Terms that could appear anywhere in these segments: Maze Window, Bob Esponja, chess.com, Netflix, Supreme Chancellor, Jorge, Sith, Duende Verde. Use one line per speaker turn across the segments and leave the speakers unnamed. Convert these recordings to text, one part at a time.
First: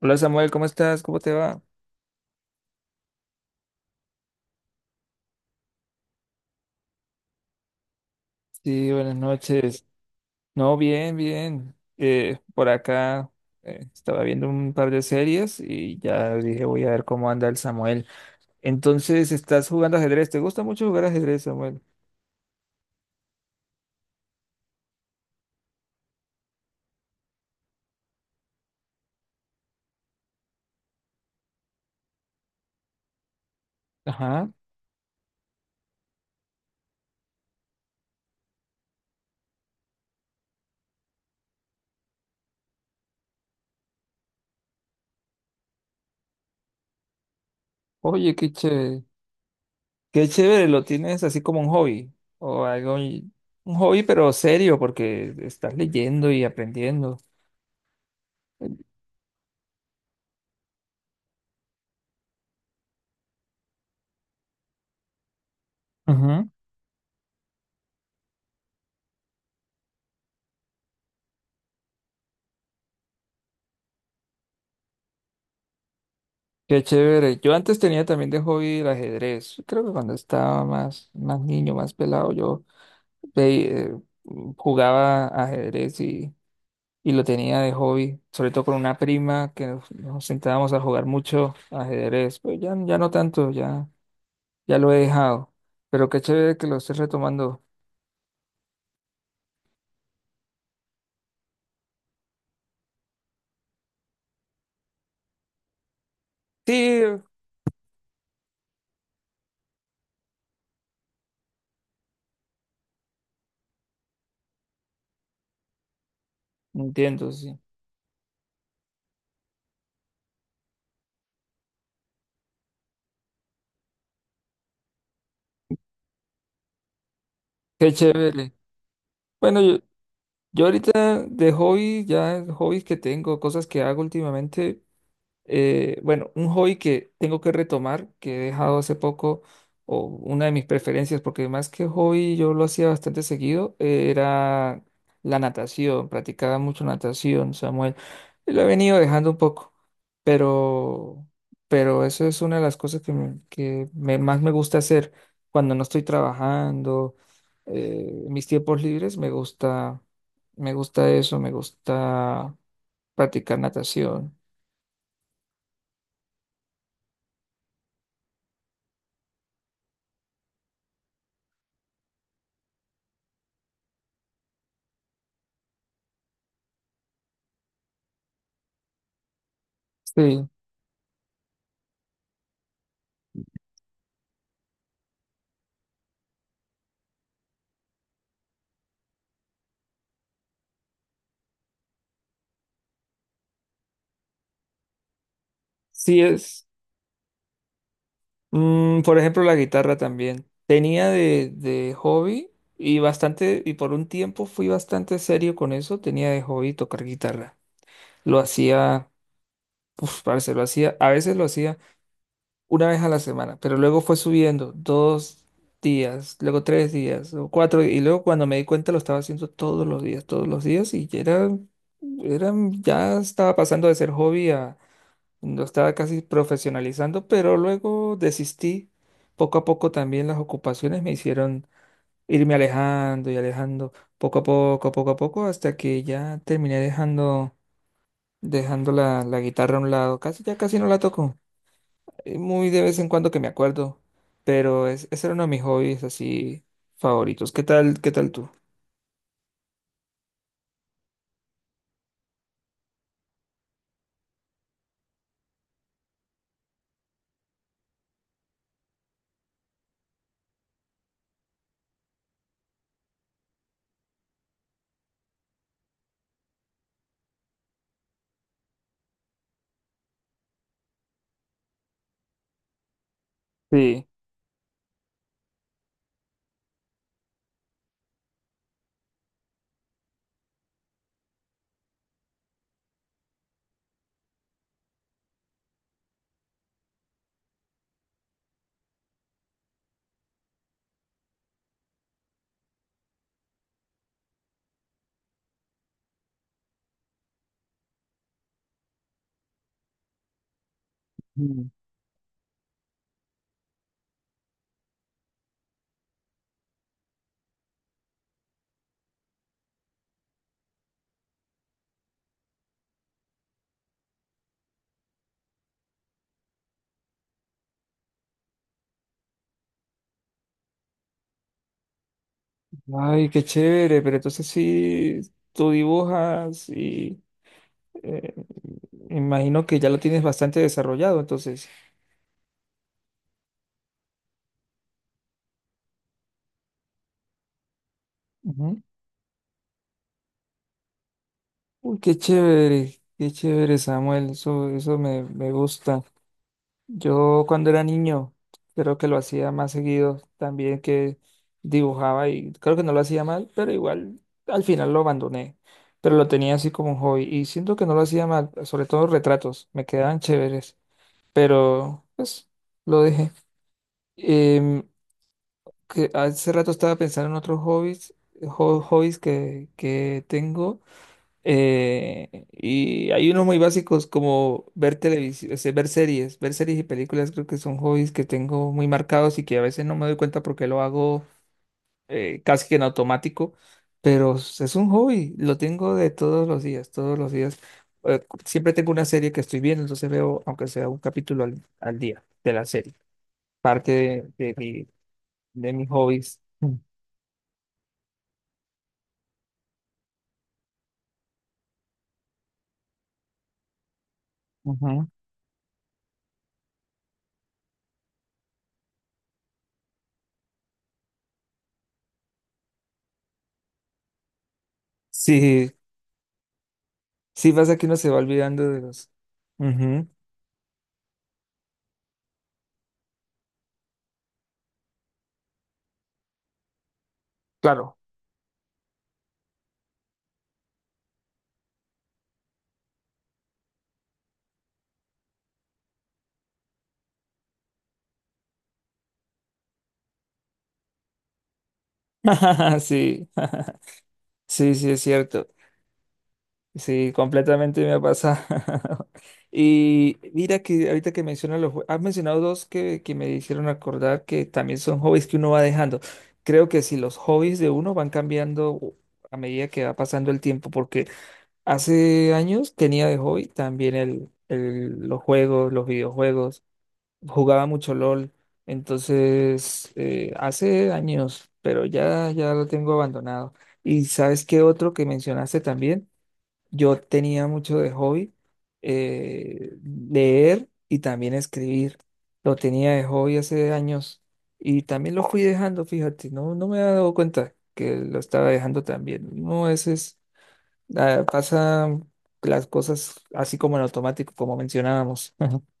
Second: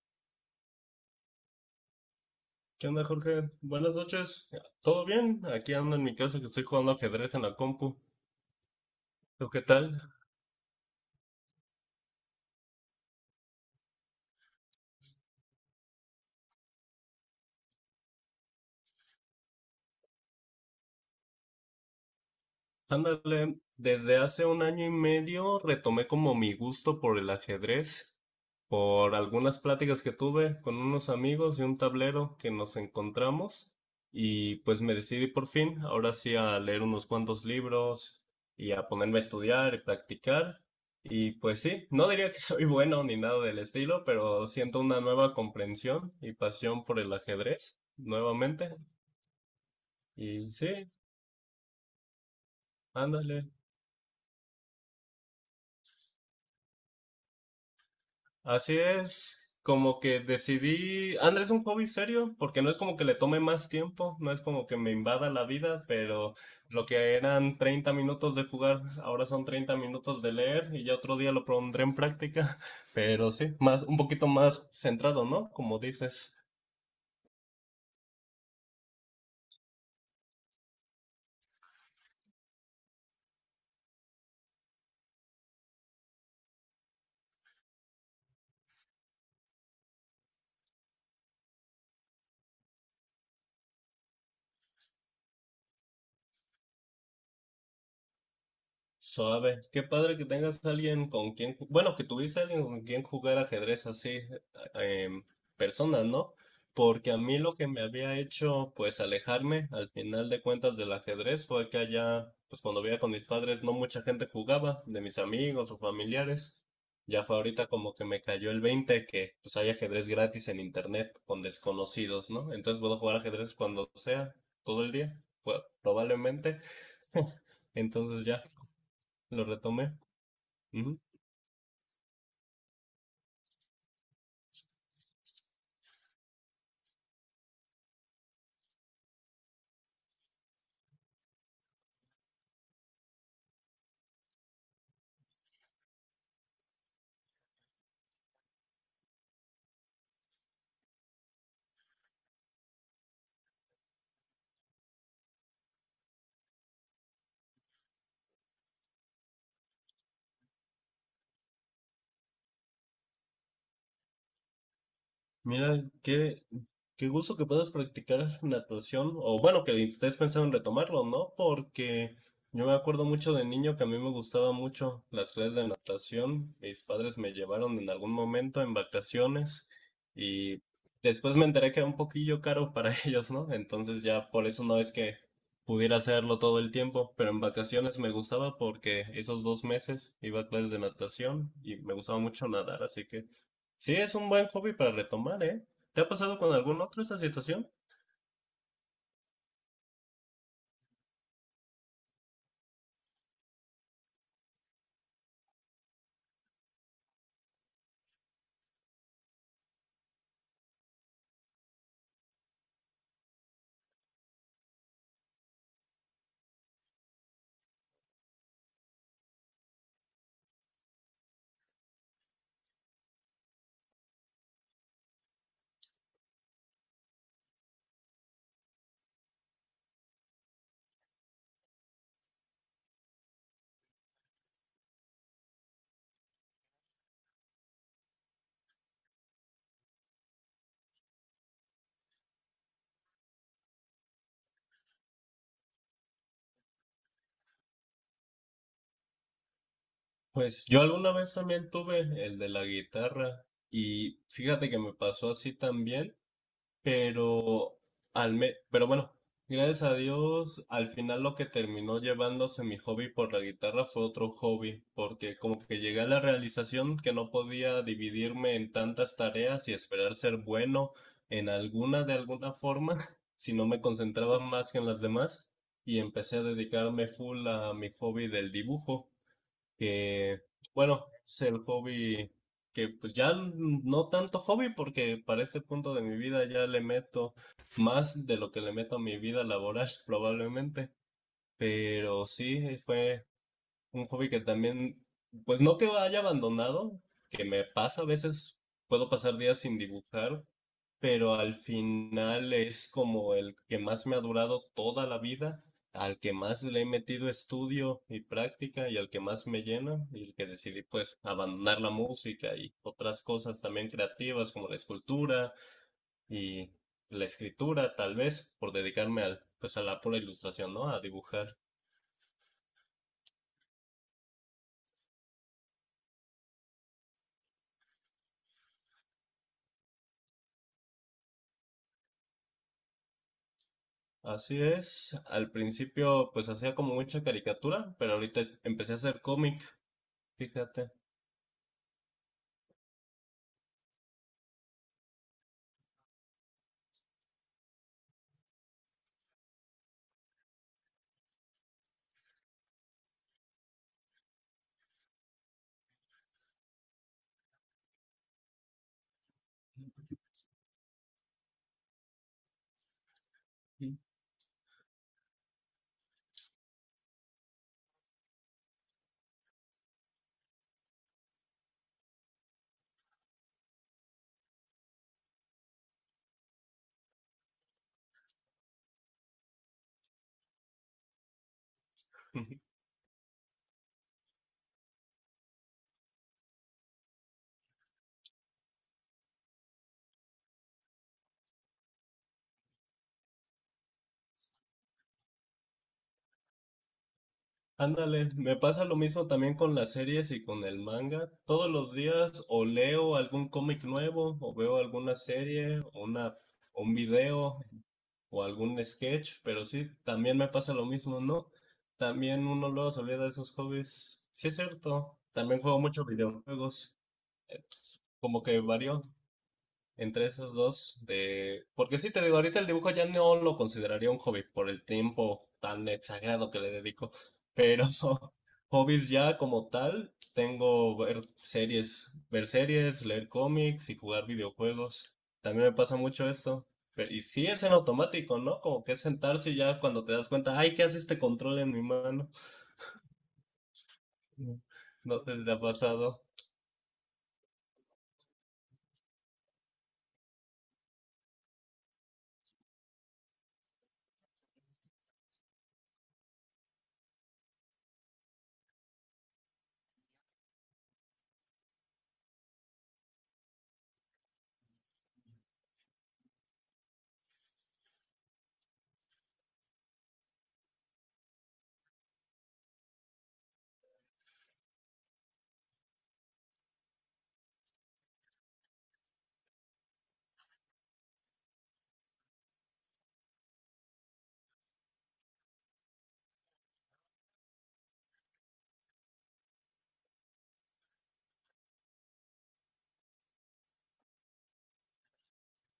Hola Samuel, ¿cómo estás? ¿Cómo te va?
¿Qué onda, Jorge? Buenas noches. ¿Todo bien? Aquí ando en mi casa que estoy jugando ajedrez en la compu.
Sí, buenas
¿Tú qué
noches.
tal?
No, bien, bien. Por acá estaba viendo un par de series y ya dije voy a ver cómo anda el Samuel. Entonces, ¿estás jugando ajedrez? ¿Te gusta mucho jugar ajedrez, Samuel?
Ándale, desde hace un año y medio retomé como mi gusto por el ajedrez, por algunas pláticas que tuve con unos amigos y un tablero que nos encontramos
Ajá.
y pues me decidí por fin, ahora sí, a leer unos cuantos libros y a ponerme a estudiar y practicar. Y pues sí, no diría que soy bueno ni nada del estilo, pero siento una nueva comprensión y pasión por el ajedrez
Oye, qué
nuevamente.
chévere. Qué
Y
chévere, lo
sí,
tienes así como un hobby o algo, y-
ándale.
un hobby pero serio porque estás leyendo y aprendiendo.
Así es, como que decidí, Andrés es un hobby serio, porque no es como que le tome más tiempo, no es como que me invada la vida, pero
Ujú.
lo que eran 30 minutos de jugar, ahora son 30 minutos de leer y ya otro día lo pondré en práctica, pero sí, más, un poquito más centrado, ¿no? Como dices.
Qué chévere. Yo antes tenía también de hobby el ajedrez. Creo que cuando estaba más, más niño, más pelado, yo ve- jugaba ajedrez y lo tenía de hobby, sobre todo con una prima que nos sentábamos a jugar mucho ajedrez. Pues ya, ya no tanto, ya, ya lo he dejado. Pero qué chévere que lo estés retomando.
Suave. Qué padre que tengas alguien con quien, que tuviese alguien con quien jugar ajedrez así, em, personas, ¿no?
Sí,
Porque a mí lo que me había hecho, pues, alejarme al final de cuentas del ajedrez fue que allá, pues, cuando vivía con mis padres, no mucha gente jugaba, de mis amigos o familiares. Ya
entiendo,
fue
sí.
ahorita como que me cayó el 20 que, pues, hay ajedrez gratis en internet con desconocidos, ¿no? Entonces puedo jugar ajedrez cuando sea, todo el día, pues, probablemente.
Qué
Entonces ya
chévere.
lo
Bueno, yo,
retomé.
yo
Ujú.
ahorita de hobby, ya hobbies que tengo, cosas que hago últimamente. Bueno, un hobby que tengo que retomar, que he dejado hace poco, o una de mis preferencias, porque más que hobby yo lo hacía bastante seguido, era la natación, practicaba mucho natación, Samuel. Y lo he venido dejando un poco, pero, pero eso es una de las cosas que me- más me gusta hacer cuando no estoy trabajando, en mis tiempos libres, me gusta eso, me gusta practicar natación.
Mira, qué gusto que puedas practicar natación, o bueno, que estés pensando en retomarlo, ¿no? Porque yo me acuerdo mucho de niño que a mí me gustaba mucho las clases de natación. Mis padres me llevaron en algún momento en vacaciones
Sí,
y después me enteré que era un poquillo caro para ellos, ¿no? Entonces ya por eso no es que pudiera hacerlo todo el tiempo, pero en vacaciones me gustaba porque esos 2 meses iba a clases de natación y me gustaba mucho nadar, así que... Sí, es un buen hobby para retomar, ¿eh? ¿Te ha
sí
pasado con
es.
algún otro esa situación?
Mm, por ejemplo, la guitarra también. Tenía de hobby y bastante, y por un tiempo fui bastante serio con eso. Tenía de hobby tocar guitarra. Lo hacía, uf, parce, lo hacía, a veces lo hacía una vez a la semana, pero luego fue subiendo dos días, luego tres días, luego cuatro, y luego cuando me di cuenta lo estaba haciendo todos los días, y ya era, era, ya estaba pasando de ser hobby a lo estaba casi profesionalizando, pero luego desistí. Poco a poco también las ocupaciones me hicieron irme alejando y alejando, poco a poco, hasta que ya terminé dejando, dejando la guitarra a un lado. Casi, ya casi no la toco. Muy de vez en cuando que me acuerdo, pero es, ese era uno de mis hobbies así favoritos. Qué tal tú?
Pues yo alguna vez también tuve el de la guitarra y fíjate que me pasó así también. Pero, pero bueno, gracias a Dios, al final lo que terminó llevándose mi hobby por la guitarra fue otro hobby, porque como que llegué a la realización que no podía dividirme en tantas tareas y esperar ser bueno en alguna de alguna forma, si no me
Sí.
concentraba más que en las demás, y empecé a dedicarme full a mi hobby del dibujo que, bueno, es el hobby que pues ya no tanto hobby porque para este punto de mi vida ya le meto más de lo que le meto a mi vida laboral probablemente, pero sí fue un hobby que también, pues no que haya abandonado, que me pasa a veces, puedo pasar días sin dibujar, pero al
Mm.
final es como el que más me ha durado toda la vida, al que más le he metido estudio y práctica y al que más me llena y el que decidí pues abandonar la música y otras cosas también creativas como la escultura y la escritura tal vez por dedicarme al pues a la pura ilustración, ¿no? A dibujar.
Ay, qué chévere, pero entonces sí, tú dibujas y... Eh, Imagino que ya lo tienes bastante desarrollado, entonces.
Así es, al principio pues hacía como mucha caricatura, pero ahorita
Ujú.
empecé a hacer cómic, fíjate.
Uy, qué chévere, Samuel. Eso me, me gusta. Yo cuando era niño, creo que lo hacía más seguido también que dibujaba y creo que no lo hacía mal, pero igual al final lo abandoné. Pero lo tenía así como un hobby y siento que no lo hacía mal, sobre todo retratos, me quedaban chéveres, pero pues lo dejé.
Mm.
Em, que hace rato estaba pensando en otros hobbies, ho- hobbies que tengo. Y hay unos muy básicos como ver televisión, ver series y películas creo que son hobbies que tengo muy marcados y que a veces no me doy cuenta porque lo hago casi que en automático, pero s- es un hobby, lo tengo de todos los días, todos los días. Siempre tengo una serie que estoy viendo, entonces veo aunque sea un capítulo al día de la serie, parte de mi, de mis hobbies. Mm.
Ándale, me pasa lo mismo también con las series y con el manga. Todos los días o leo algún cómic nuevo, o veo
Ujú.
alguna serie, un video, o algún sketch, pero sí, también me pasa lo mismo, ¿no? También uno luego se olvida de esos hobbies. Sí es cierto, también
Sí,
juego mucho videojuegos,
sí pasa que uno se va
como que
olvidando de
varió
los... Ujú,
entre esos dos de... Porque sí, te digo, ahorita el dibujo ya no lo consideraría un hobby por el tiempo tan exagerado que le dedico, pero
claro.
hobbies ya como tal, tengo ver series, leer cómics y jugar videojuegos. También me pasa mucho esto. Y sí, es en automático, ¿no? Como que es sentarse y ya cuando te das cuenta, ay, ¿qué hace este control en mi mano?
Sí, sí, sí, es
No sé si
cierto.
te ha pasado.
Sí, completamente me ha pasado. Y mira que ahorita que mencionas los... jue- Has mencionado dos que me hicieron acordar que también son hobbies que uno va dejando. Creo que si los hobbies de uno van cambiando a medida que va pasando el tiempo, porque hace años tenía de hobby también los juegos, los videojuegos. Jugaba mucho LOL, entonces hace años, pero ya, ya lo tengo abandonado. Y sabes qué otro que mencionaste también, yo tenía mucho de hobby leer y también escribir. Lo tenía de hobby hace años y también lo fui dejando, fíjate, no, no me he dado cuenta que lo estaba dejando también. No, ese es, ah, pasa las cosas así como en automático, como mencionábamos.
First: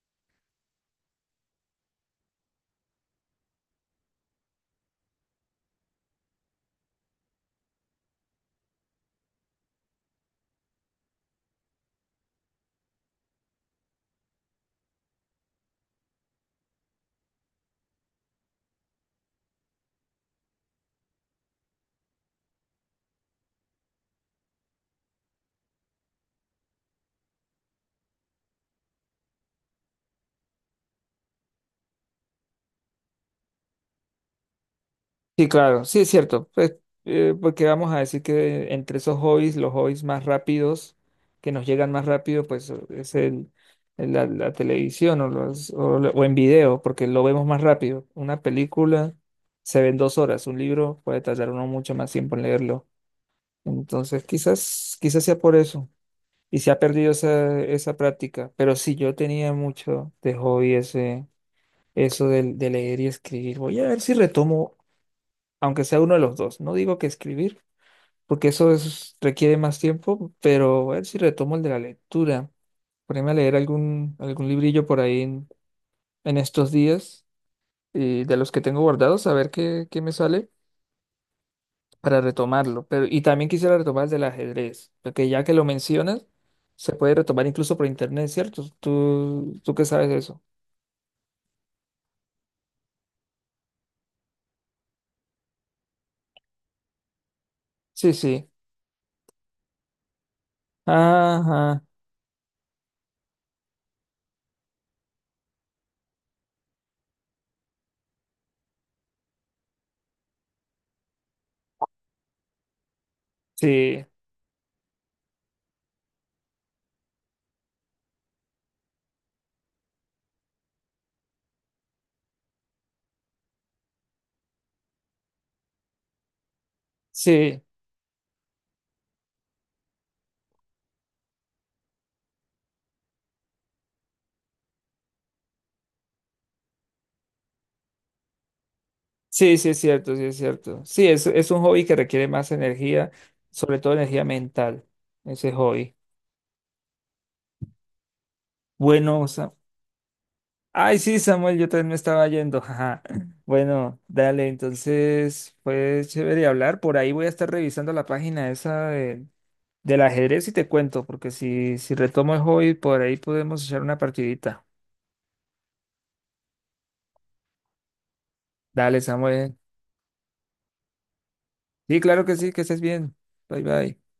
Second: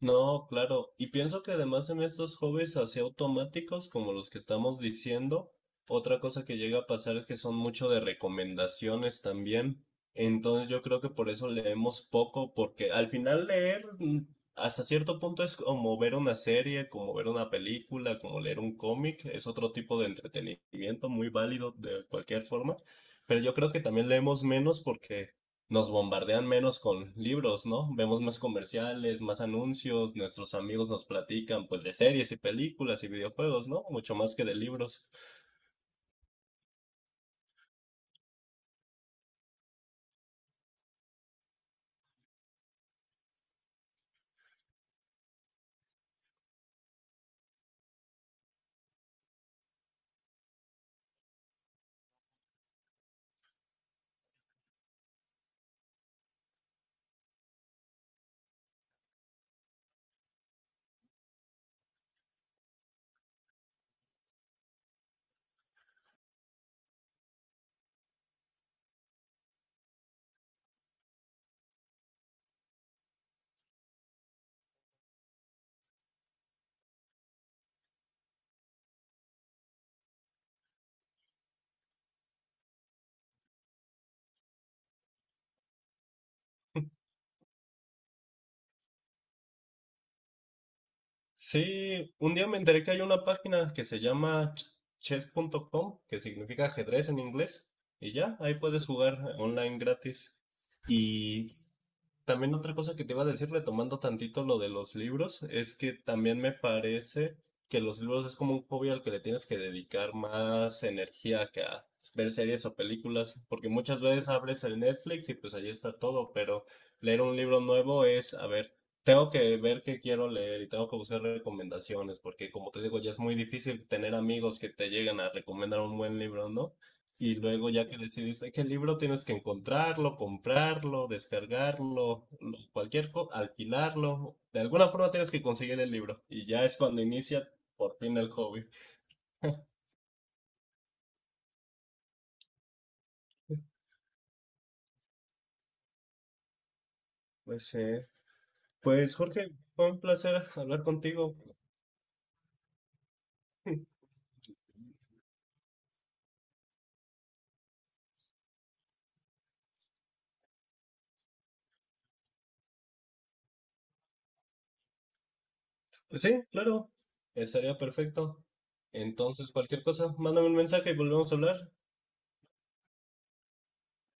No, claro. Y pienso que además en estos hobbies así automáticos como los que estamos diciendo, otra cosa que llega a pasar es que son mucho de recomendaciones también. Entonces yo creo que por eso leemos poco, porque al final leer hasta cierto punto es como ver una serie, como ver una película, como leer un cómic, es otro tipo de entretenimiento muy válido de cualquier forma. Pero yo creo que también leemos menos porque nos bombardean menos con libros, ¿no? Vemos más comerciales, más anuncios, nuestros amigos nos platican pues de series y películas y videojuegos, ¿no? Mucho más que de libros.
Sí, claro, sí es cierto, pues, porque vamos a decir que entre esos hobbies, los hobbies más rápidos, que nos llegan más rápido, pues es la televisión o, los, o, lo- o en video, porque lo vemos más rápido. Una película se ve en 2 horas, un libro puede tardar uno mucho más tiempo en leerlo. Entonces, quizás, quizás sea por eso. Y se ha perdido esa, esa práctica, pero sí, yo tenía mucho de hobby ese, eso del- de leer y escribir. Voy a ver si retomo aunque sea uno de los dos. No digo que escribir, porque eso es- requiere más tiempo, pero a ver si retomo el de la lectura. Ponerme a leer algún, algún librillo por ahí en estos días, y de los que tengo guardados, a ver qué, qué me sale para retomarlo. Pero, y también quisiera retomar el del ajedrez, porque ya que lo mencionas, se puede retomar incluso por internet, ¿cierto? ¿Tú, tú qué sabes de eso?
Sí, un día me enteré que hay una página que se llama chess.com, que significa ajedrez en inglés,
Sí,
y ya,
sí.
ahí puedes jugar online gratis. Y
Ajá.
también otra cosa que te iba a decir, retomando tantito lo de los libros, es que también me parece que los libros es como un hobby al que le tienes que dedicar más energía que a ver series o películas, porque muchas
Sí,
veces abres el Netflix y pues ahí está todo, pero leer un libro nuevo es, a ver, tengo que ver qué quiero leer y tengo que buscar recomendaciones, porque como te digo, ya es muy difícil tener amigos que te lleguen a recomendar un buen libro, ¿no? Y
sí.
luego ya que decides qué libro tienes que encontrarlo, comprarlo, descargarlo, cualquier alquilarlo. De alguna forma tienes que conseguir el libro. Y ya es cuando inicia por fin el hobby.
Sí, sí es cierto, sí es cierto. Sí, es un hobby que requiere más energía, sobre todo energía mental, ese hobby.
Pues, sí, pues
Bueno,
Jorge,
Sa-
fue un placer hablar
ay, sí,
contigo.
Samuel, yo también me estaba yendo. Jaja. Bueno, dale, entonces fue chévere hablar. Por ahí voy a estar revisando la página esa de- del ajedrez y te cuento, porque si, si retomo el hobby, por ahí podemos echar una partidita.
Pues sí, claro, estaría perfecto.
Dale,
Entonces,
Samuel.
cualquier cosa, mándame un mensaje y volvemos a hablar.
Sí, claro que sí, que estés bien. Bye, bye.